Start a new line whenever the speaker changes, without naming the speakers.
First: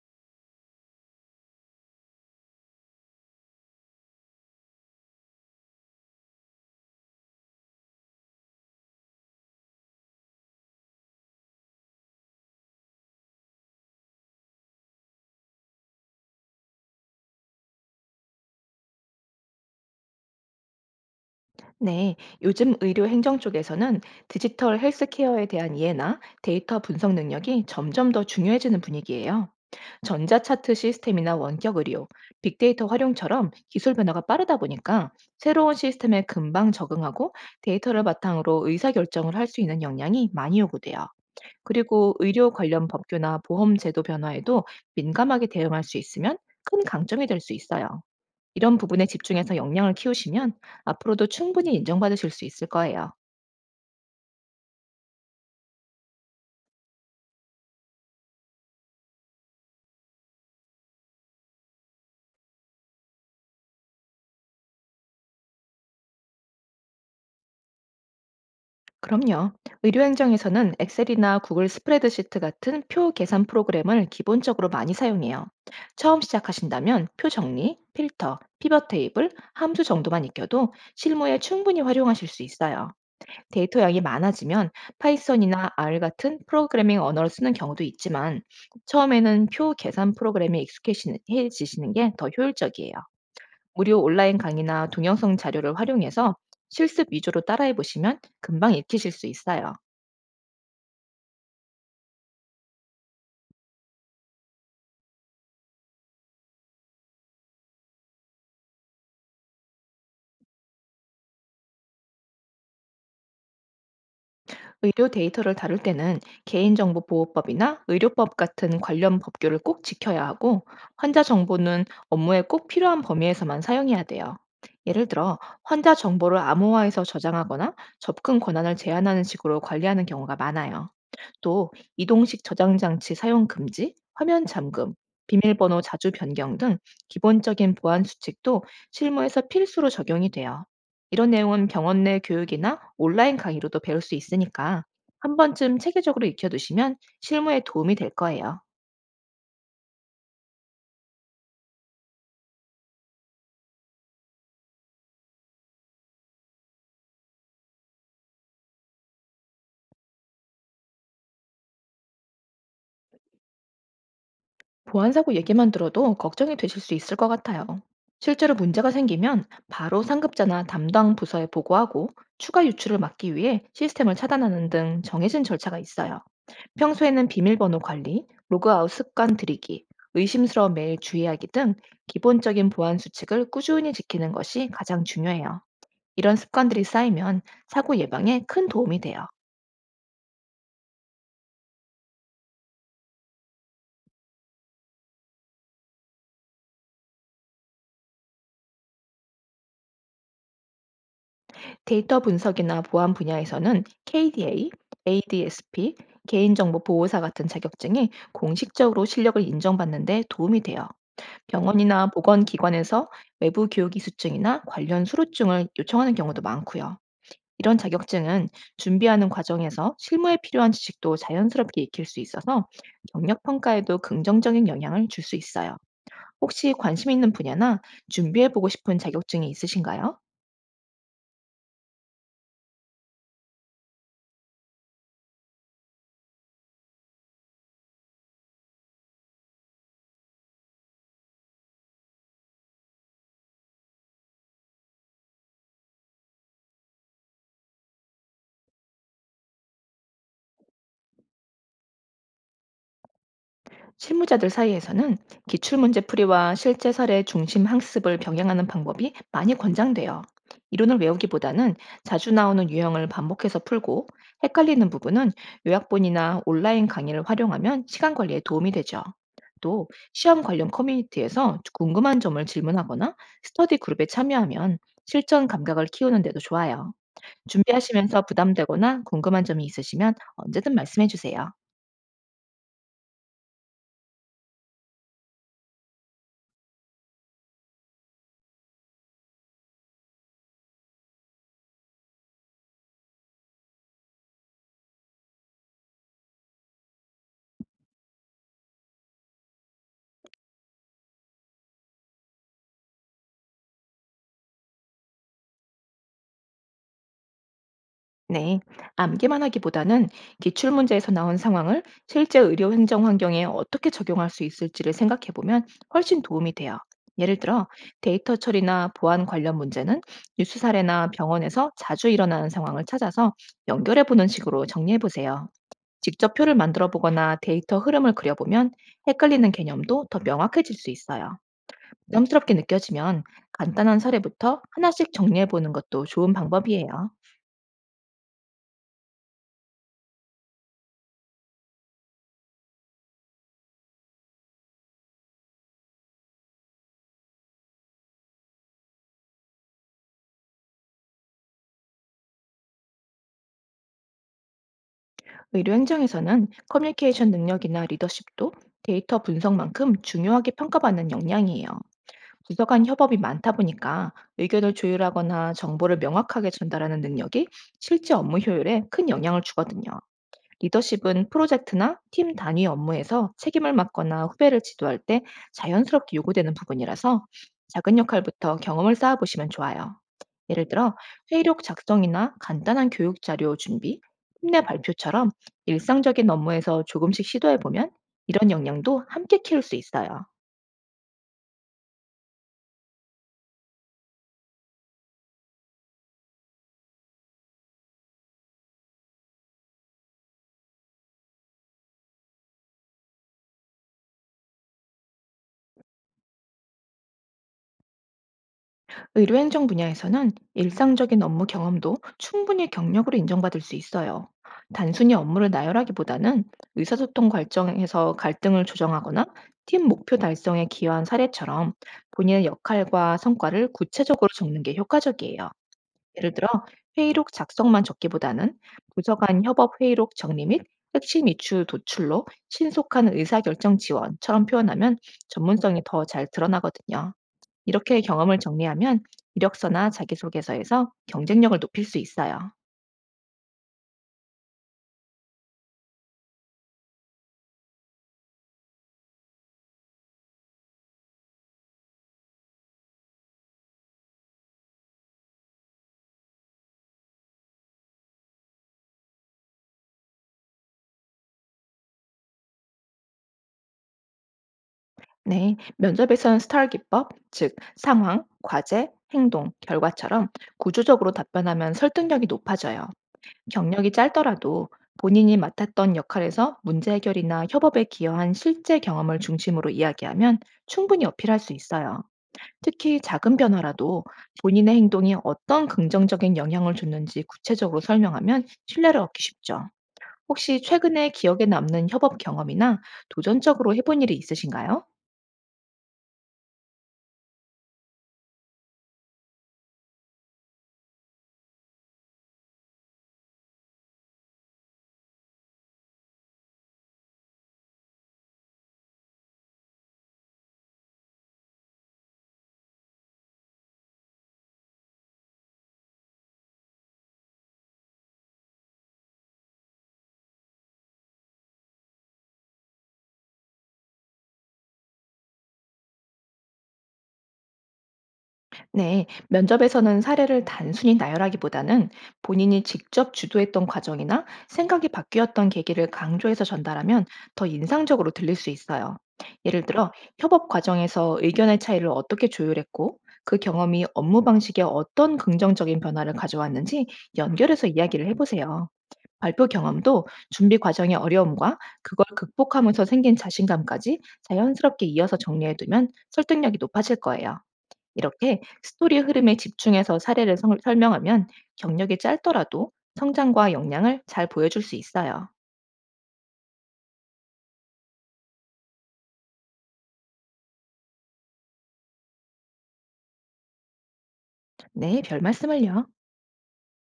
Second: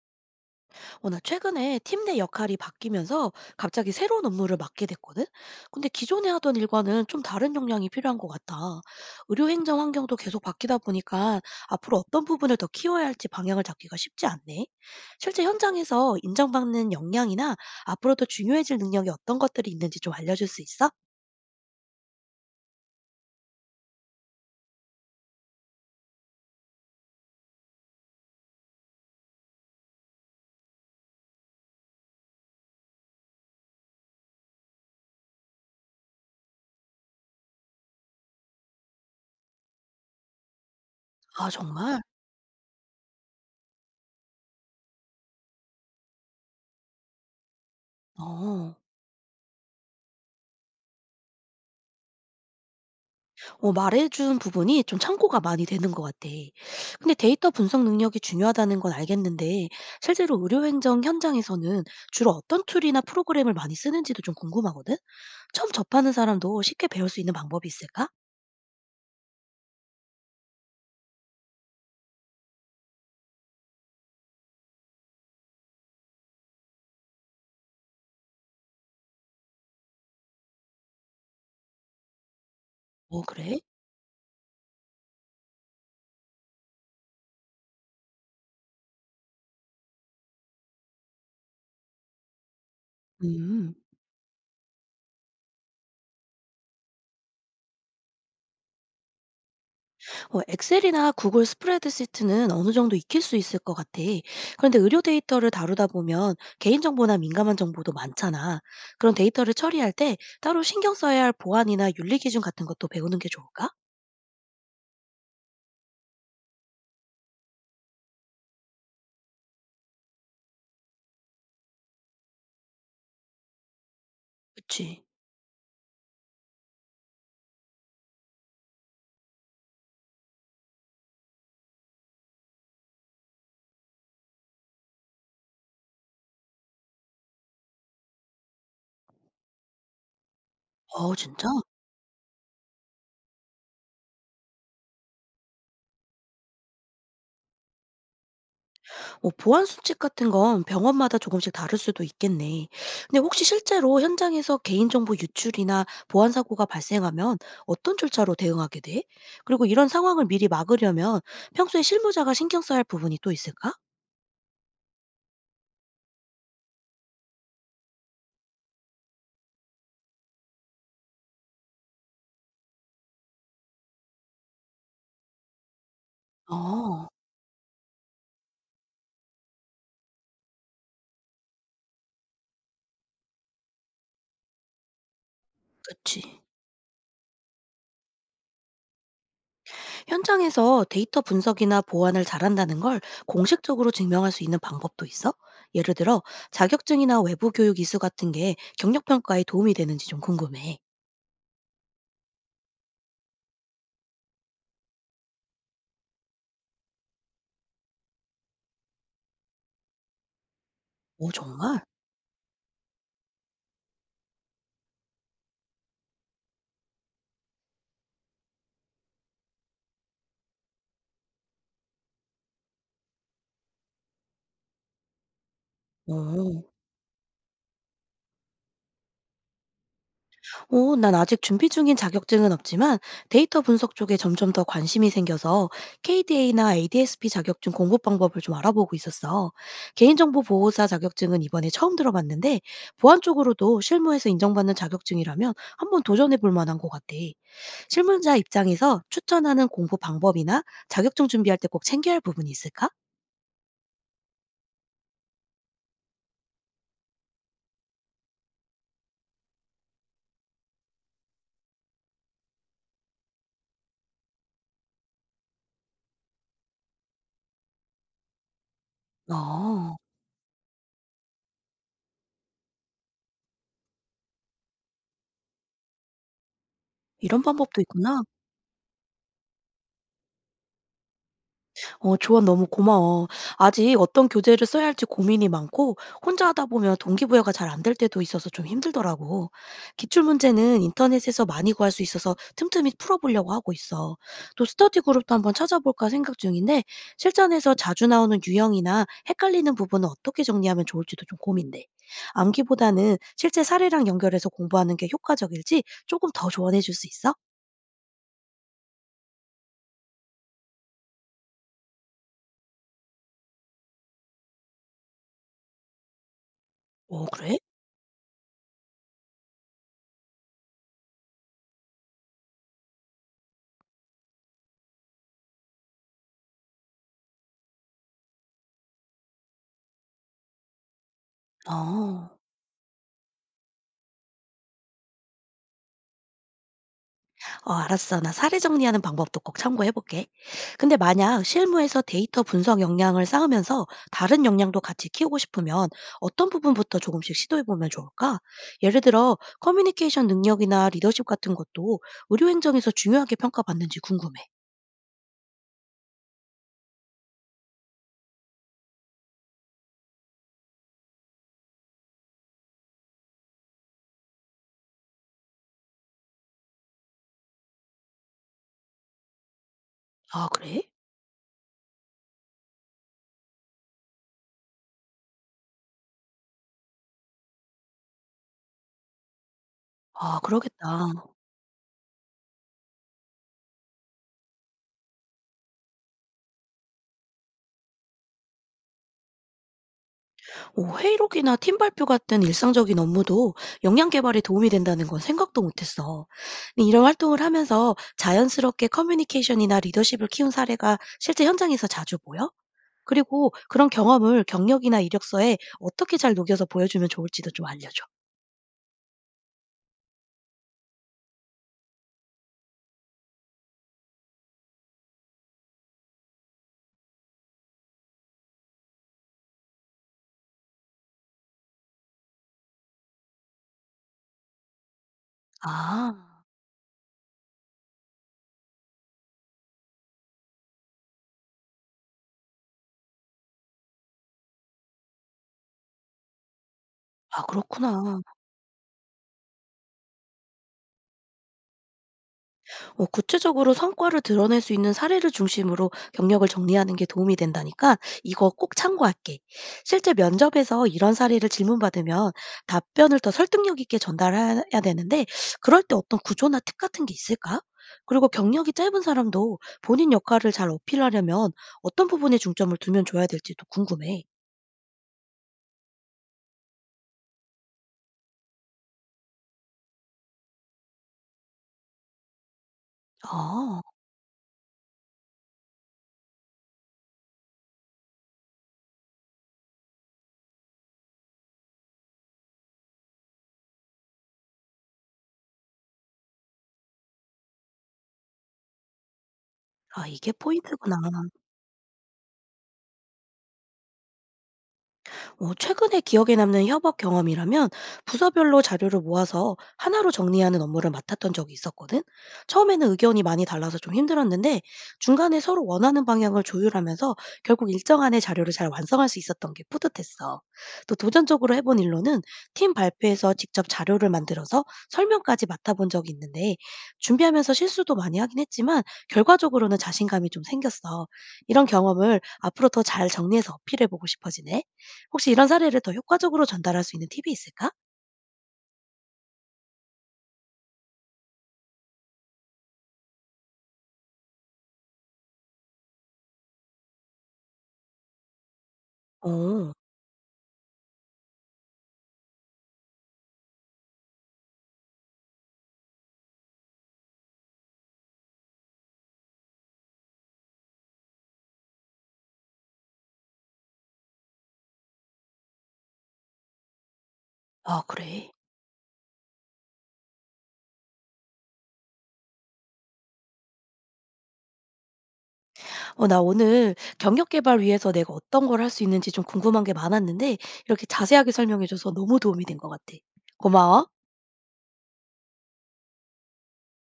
어, 나 최근에 팀 내 역할이 바뀌면서 갑자기 새로운 업무를 맡게 됐거든? 근데 기존에 하던 일과는 좀 다른 역량이 필요한 것 같아. 의료행정 환경도 계속 바뀌다 보니까 앞으로 어떤 부분을 더 키워야 할지 방향을 잡기가 쉽지 않네. 실제 현장에서 인정받는 역량이나 앞으로 더 중요해질 능력이 어떤 것들이 있는지 좀 알려줄 수 있어?
네, 요즘 의료 행정 쪽에서는 디지털 헬스케어에 대한 이해나 데이터 분석 능력이 점점 더 중요해지는 분위기예요. 전자차트 시스템이나 원격 의료, 빅데이터 활용처럼 기술 변화가 빠르다 보니까 새로운 시스템에 금방 적응하고 데이터를 바탕으로 의사결정을 할 수 있는 역량이 많이 요구돼요.
아, 정말?
그리고 의료 관련 법규나 보험 제도 변화에도 민감하게 대응할 수 있으면 큰 강점이 될 수 있어요.
어.
이런 부분에 집중해서 역량을 키우시면 앞으로도 충분히 인정받으실 수 있을 거예요.
어 말해준 부분이 좀 참고가 많이 되는 것 같아. 근데 데이터 분석 능력이 중요하다는 건 알겠는데 실제로 의료 행정 현장에서는 주로 어떤 툴이나 프로그램을 많이 쓰는지도 좀 궁금하거든. 처음 접하는 사람도 쉽게 배울 수 있는 방법이 있을까?
그럼요. 의료행정에서는 엑셀이나 구글 스프레드시트 같은 표 계산 프로그램을 기본적으로 많이 사용해요. 처음 시작하신다면 표 정리, 필터, 피벗 테이블, 함수 정도만 익혀도 실무에 충분히 활용하실 수 있어요.
어 그래?
데이터 양이 많아지면 파이썬이나 R 같은 프로그래밍 언어를 쓰는 경우도 있지만 처음에는 표 계산 프로그램에 익숙해지시는 게 더 효율적이에요.
음.
무료 온라인 강의나 동영상 자료를 활용해서 실습 위주로 따라해 보시면 금방 익히실 수 있어요.
어 엑셀이나 구글 스프레드시트는 어느 정도 익힐 수 있을 것 같아. 그런데 의료 데이터를 다루다 보면 개인정보나 민감한 정보도 많잖아. 그런 데이터를 처리할 때 따로 신경 써야 할 보안이나 윤리 기준 같은 것도 배우는 게 좋을까?
의료 데이터를 다룰 때는 개인정보보호법이나 의료법 같은 관련 법규를 꼭 지켜야 하고, 환자 정보는 업무에 꼭 필요한 범위에서만 사용해야 돼요.
그치.
예를 들어, 환자 정보를 암호화해서 저장하거나 접근 권한을 제한하는 식으로 관리하는 경우가 많아요. 또, 이동식 저장 장치 사용 금지, 화면 잠금, 비밀번호 자주 변경 등 기본적인 보안 수칙도 실무에서 필수로 적용이 돼요.
어
이런
진짜?
내용은 병원 내 교육이나 온라인 강의로도 배울 수 있으니까 한 번쯤 체계적으로 익혀두시면 실무에 도움이 될 거예요.
어 보안 수칙 같은 건 병원마다 조금씩 다를 수도 있겠네. 근데 혹시 실제로 현장에서 개인정보 유출이나 보안 사고가 발생하면 어떤 절차로 대응하게 돼? 그리고 이런 상황을 미리 막으려면 평소에 실무자가 신경 써야 할 부분이 또 있을까?
보안사고 얘기만 들어도 걱정이 되실 수 있을 것 같아요. 실제로 문제가 생기면 바로 상급자나 담당 부서에 보고하고 추가 유출을 막기 위해 시스템을 차단하는 등 정해진 절차가 있어요.
어.
평소에는 비밀번호 관리, 로그아웃 습관 들이기, 의심스러운 메일 주의하기 등 기본적인 보안 수칙을 꾸준히 지키는 것이 가장 중요해요. 이런
그치.
습관들이 쌓이면 사고 예방에 큰 도움이 돼요.
현장에서 데이터 분석이나 보안을 잘한다는 걸 공식적으로 증명할 수 있는 방법도 있어? 예를 들어 자격증이나 외부 교육 이수 같은 게 경력 평가에 도움이 되는지 좀 궁금해.
데이터 분석이나 보안 분야에서는 KDA, ADSP, 개인정보보호사 같은 자격증이 공식적으로 실력을 인정받는 데 도움이 돼요.
어 정말?
병원이나 보건기관에서 외부 교육 이수증이나 관련 수료증을 요청하는 경우도 많고요. 이런 자격증은 준비하는 과정에서 실무에 필요한 지식도 자연스럽게 익힐 수 있어서 경력 평가에도 긍정적인 영향을 줄 수 있어요.
오
혹시 관심 있는 분야나 준비해보고 싶은 자격증이 있으신가요?
오, 난 아직 준비 중인 자격증은 없지만 데이터 분석 쪽에 점점 더 관심이 생겨서 KDA나 ADSP 자격증 공부 방법을 좀 알아보고 있었어. 개인정보 보호사 자격증은 이번에 처음 들어봤는데 보안 쪽으로도 실무에서 인정받는 자격증이라면 한번 도전해 볼 만한 것 같아. 실무자 입장에서 추천하는 공부 방법이나 자격증 준비할 때 꼭 챙겨야 할 부분이 있을까?
실무자들 사이에서는 기출문제 풀이와 실제 사례 중심 학습을 병행하는 방법이 많이 권장돼요. 이론을 외우기보다는 자주 나오는 유형을 반복해서 풀고 헷갈리는 부분은 요약본이나 온라인 강의를 활용하면 시간 관리에 도움이 되죠. 또
어.
시험 관련 커뮤니티에서 궁금한 점을 질문하거나 스터디 그룹에 참여하면 실전 감각을 키우는 데도 좋아요.
이런 방법도 있구나.
준비하시면서 부담되거나 궁금한 점이 있으시면 언제든 말씀해 주세요.
어 조언 너무 고마워. 아직 어떤 교재를 써야 할지 고민이 많고 혼자 하다 보면 동기부여가 잘 안 될 때도 있어서 좀 힘들더라고. 기출 문제는 인터넷에서 많이 구할 수 있어서 틈틈이 풀어보려고 하고 있어. 또 스터디 그룹도 한번 찾아볼까 생각 중인데 실전에서 자주 나오는 유형이나 헷갈리는 부분은 어떻게 정리하면 좋을지도 좀 고민돼. 암기보다는 실제 사례랑 연결해서 공부하는 게 효과적일지 조금 더 조언해 줄 수 있어?
네, 암기만 하기보다는 기출 문제에서 나온 상황을 실제 의료 행정 환경에 어떻게 적용할 수 있을지를 생각해 보면 훨씬 도움이 돼요.
어,
예를
그래?
들어 데이터 처리나 보안 관련 문제는 뉴스 사례나 병원에서 자주 일어나는 상황을 찾아서 연결해 보는 식으로 정리해 보세요. 직접 표를 만들어 보거나 데이터 흐름을 그려보면 헷갈리는 개념도 더 명확해질 수 있어요.
어.
부담스럽게 느껴지면 간단한 사례부터 하나씩 정리해 보는 것도 좋은 방법이에요.
어 알았어. 나 사례 정리하는 방법도 꼭 참고해 볼게. 근데 만약 실무에서 데이터 분석 역량을 쌓으면서 다른 역량도 같이 키우고 싶으면 어떤 부분부터 조금씩 시도해 보면 좋을까? 예를 들어 커뮤니케이션 능력이나 리더십 같은 것도 의료 행정에서 중요하게 평가받는지 궁금해.
의료 행정에서는 커뮤니케이션 능력이나 리더십도 데이터 분석만큼 중요하게 평가받는 역량이에요. 부서 간 협업이 많다 보니까 의견을 조율하거나 정보를 명확하게 전달하는 능력이 실제 업무 효율에 큰 영향을 주거든요.
아, 그래?
리더십은 프로젝트나 팀 단위 업무에서 책임을 맡거나 후배를 지도할 때 자연스럽게 요구되는 부분이라서 작은 역할부터 경험을 쌓아보시면 좋아요.
아,
예를 들어
그러겠다.
회의록 작성이나 간단한 교육 자료 준비, 팀내 발표처럼 일상적인 업무에서 조금씩 시도해보면 이런 역량도 함께 키울 수 있어요.
오, 회의록이나 팀 발표 같은 일상적인 업무도 역량 개발에 도움이 된다는 건 생각도 못했어. 근데 이런 활동을 하면서 자연스럽게 커뮤니케이션이나 리더십을 키운 사례가 실제 현장에서 자주 보여? 그리고 그런 경험을 경력이나 이력서에 어떻게 잘 녹여서 보여주면 좋을지도 좀 알려줘.
의료행정 분야에서는 일상적인 업무 경험도 충분히 경력으로 인정받을 수 있어요. 단순히 업무를 나열하기보다는 의사소통 과정에서 갈등을 조정하거나 팀 목표 달성에 기여한 사례처럼 본인의 역할과 성과를 구체적으로 적는 게 효과적이에요.
아,
예를 들어 회의록 작성만 적기보다는 부서 간 협업 회의록 정리 및 핵심 이슈 도출로 신속한 의사결정 지원처럼 표현하면 전문성이 더 잘 드러나거든요.
아,
이렇게
그렇구나.
경험을 정리하면 이력서나 자기소개서에서 경쟁력을 높일 수 있어요.
어, 구체적으로 성과를 드러낼 수 있는 사례를 중심으로 경력을 정리하는 게 도움이 된다니까 이거 꼭 참고할게. 실제 면접에서 이런 사례를 질문받으면 답변을 더 설득력 있게 전달해야 되는데 그럴 때 어떤 구조나 팁 같은 게 있을까? 그리고 경력이 짧은 사람도 본인 역할을 잘 어필하려면 어떤 부분에 중점을 두면 줘야 될지도 궁금해.
네, 면접에선 스타일 기법, 즉 상황, 과제, 행동, 결과처럼 구조적으로 답변하면 설득력이 높아져요.
아,
경력이 짧더라도 본인이 맡았던 역할에서 문제 해결이나 협업에 기여한 실제 경험을 중심으로 이야기하면 충분히 어필할 수 있어요. 특히 작은 변화라도 본인의 행동이 어떤 긍정적인 영향을 줬는지 구체적으로 설명하면 신뢰를 얻기 쉽죠.
아 이게
혹시
포인트구나.
최근에 기억에 남는 협업 경험이나 도전적으로 해본 일이 있으신가요?
어, 최근에 기억에 남는 협업 경험이라면 부서별로 자료를 모아서 하나로 정리하는 업무를 맡았던 적이 있었거든. 처음에는 의견이 많이 달라서 좀 힘들었는데 중간에 서로 원하는 방향을 조율하면서 결국 일정 안에 자료를 잘 완성할 수 있었던 게 뿌듯했어. 또 도전적으로 해본 일로는 팀 발표에서 직접 자료를 만들어서 설명까지 맡아본 적이 있는데 준비하면서 실수도 많이 하긴 했지만 결과적으로는 자신감이 좀 생겼어. 이런 경험을 앞으로 더 잘 정리해서 어필해보고 싶어지네. 혹시 이런 사례를 더 효과적으로 전달할 수 있는 팁이 있을까?
네, 면접에서는 사례를 단순히 나열하기보다는 본인이 직접 주도했던 과정이나 생각이 바뀌었던 계기를 강조해서 전달하면 더 인상적으로 들릴 수 있어요. 예를
어.
들어, 협업 과정에서 의견의 차이를 어떻게 조율했고, 그 경험이 업무 방식에 어떤 긍정적인 변화를 가져왔는지 연결해서 이야기를 해보세요. 발표 경험도 준비 과정의 어려움과 그걸 극복하면서 생긴 자신감까지 자연스럽게 이어서 정리해 두면 설득력이 높아질 거예요.
아 그래?
이렇게 스토리 흐름에 집중해서 사례를 설명하면 경력이 짧더라도 성장과 역량을 잘 보여줄 수 있어요.
어 나 오늘 경력 개발 위해서 내가 어떤 걸 할 수 있는지 좀 궁금한 게 많았는데 이렇게 자세하게 설명해 줘서 너무 도움이 된 것 같아. 고마워.
네, 별 말씀을요.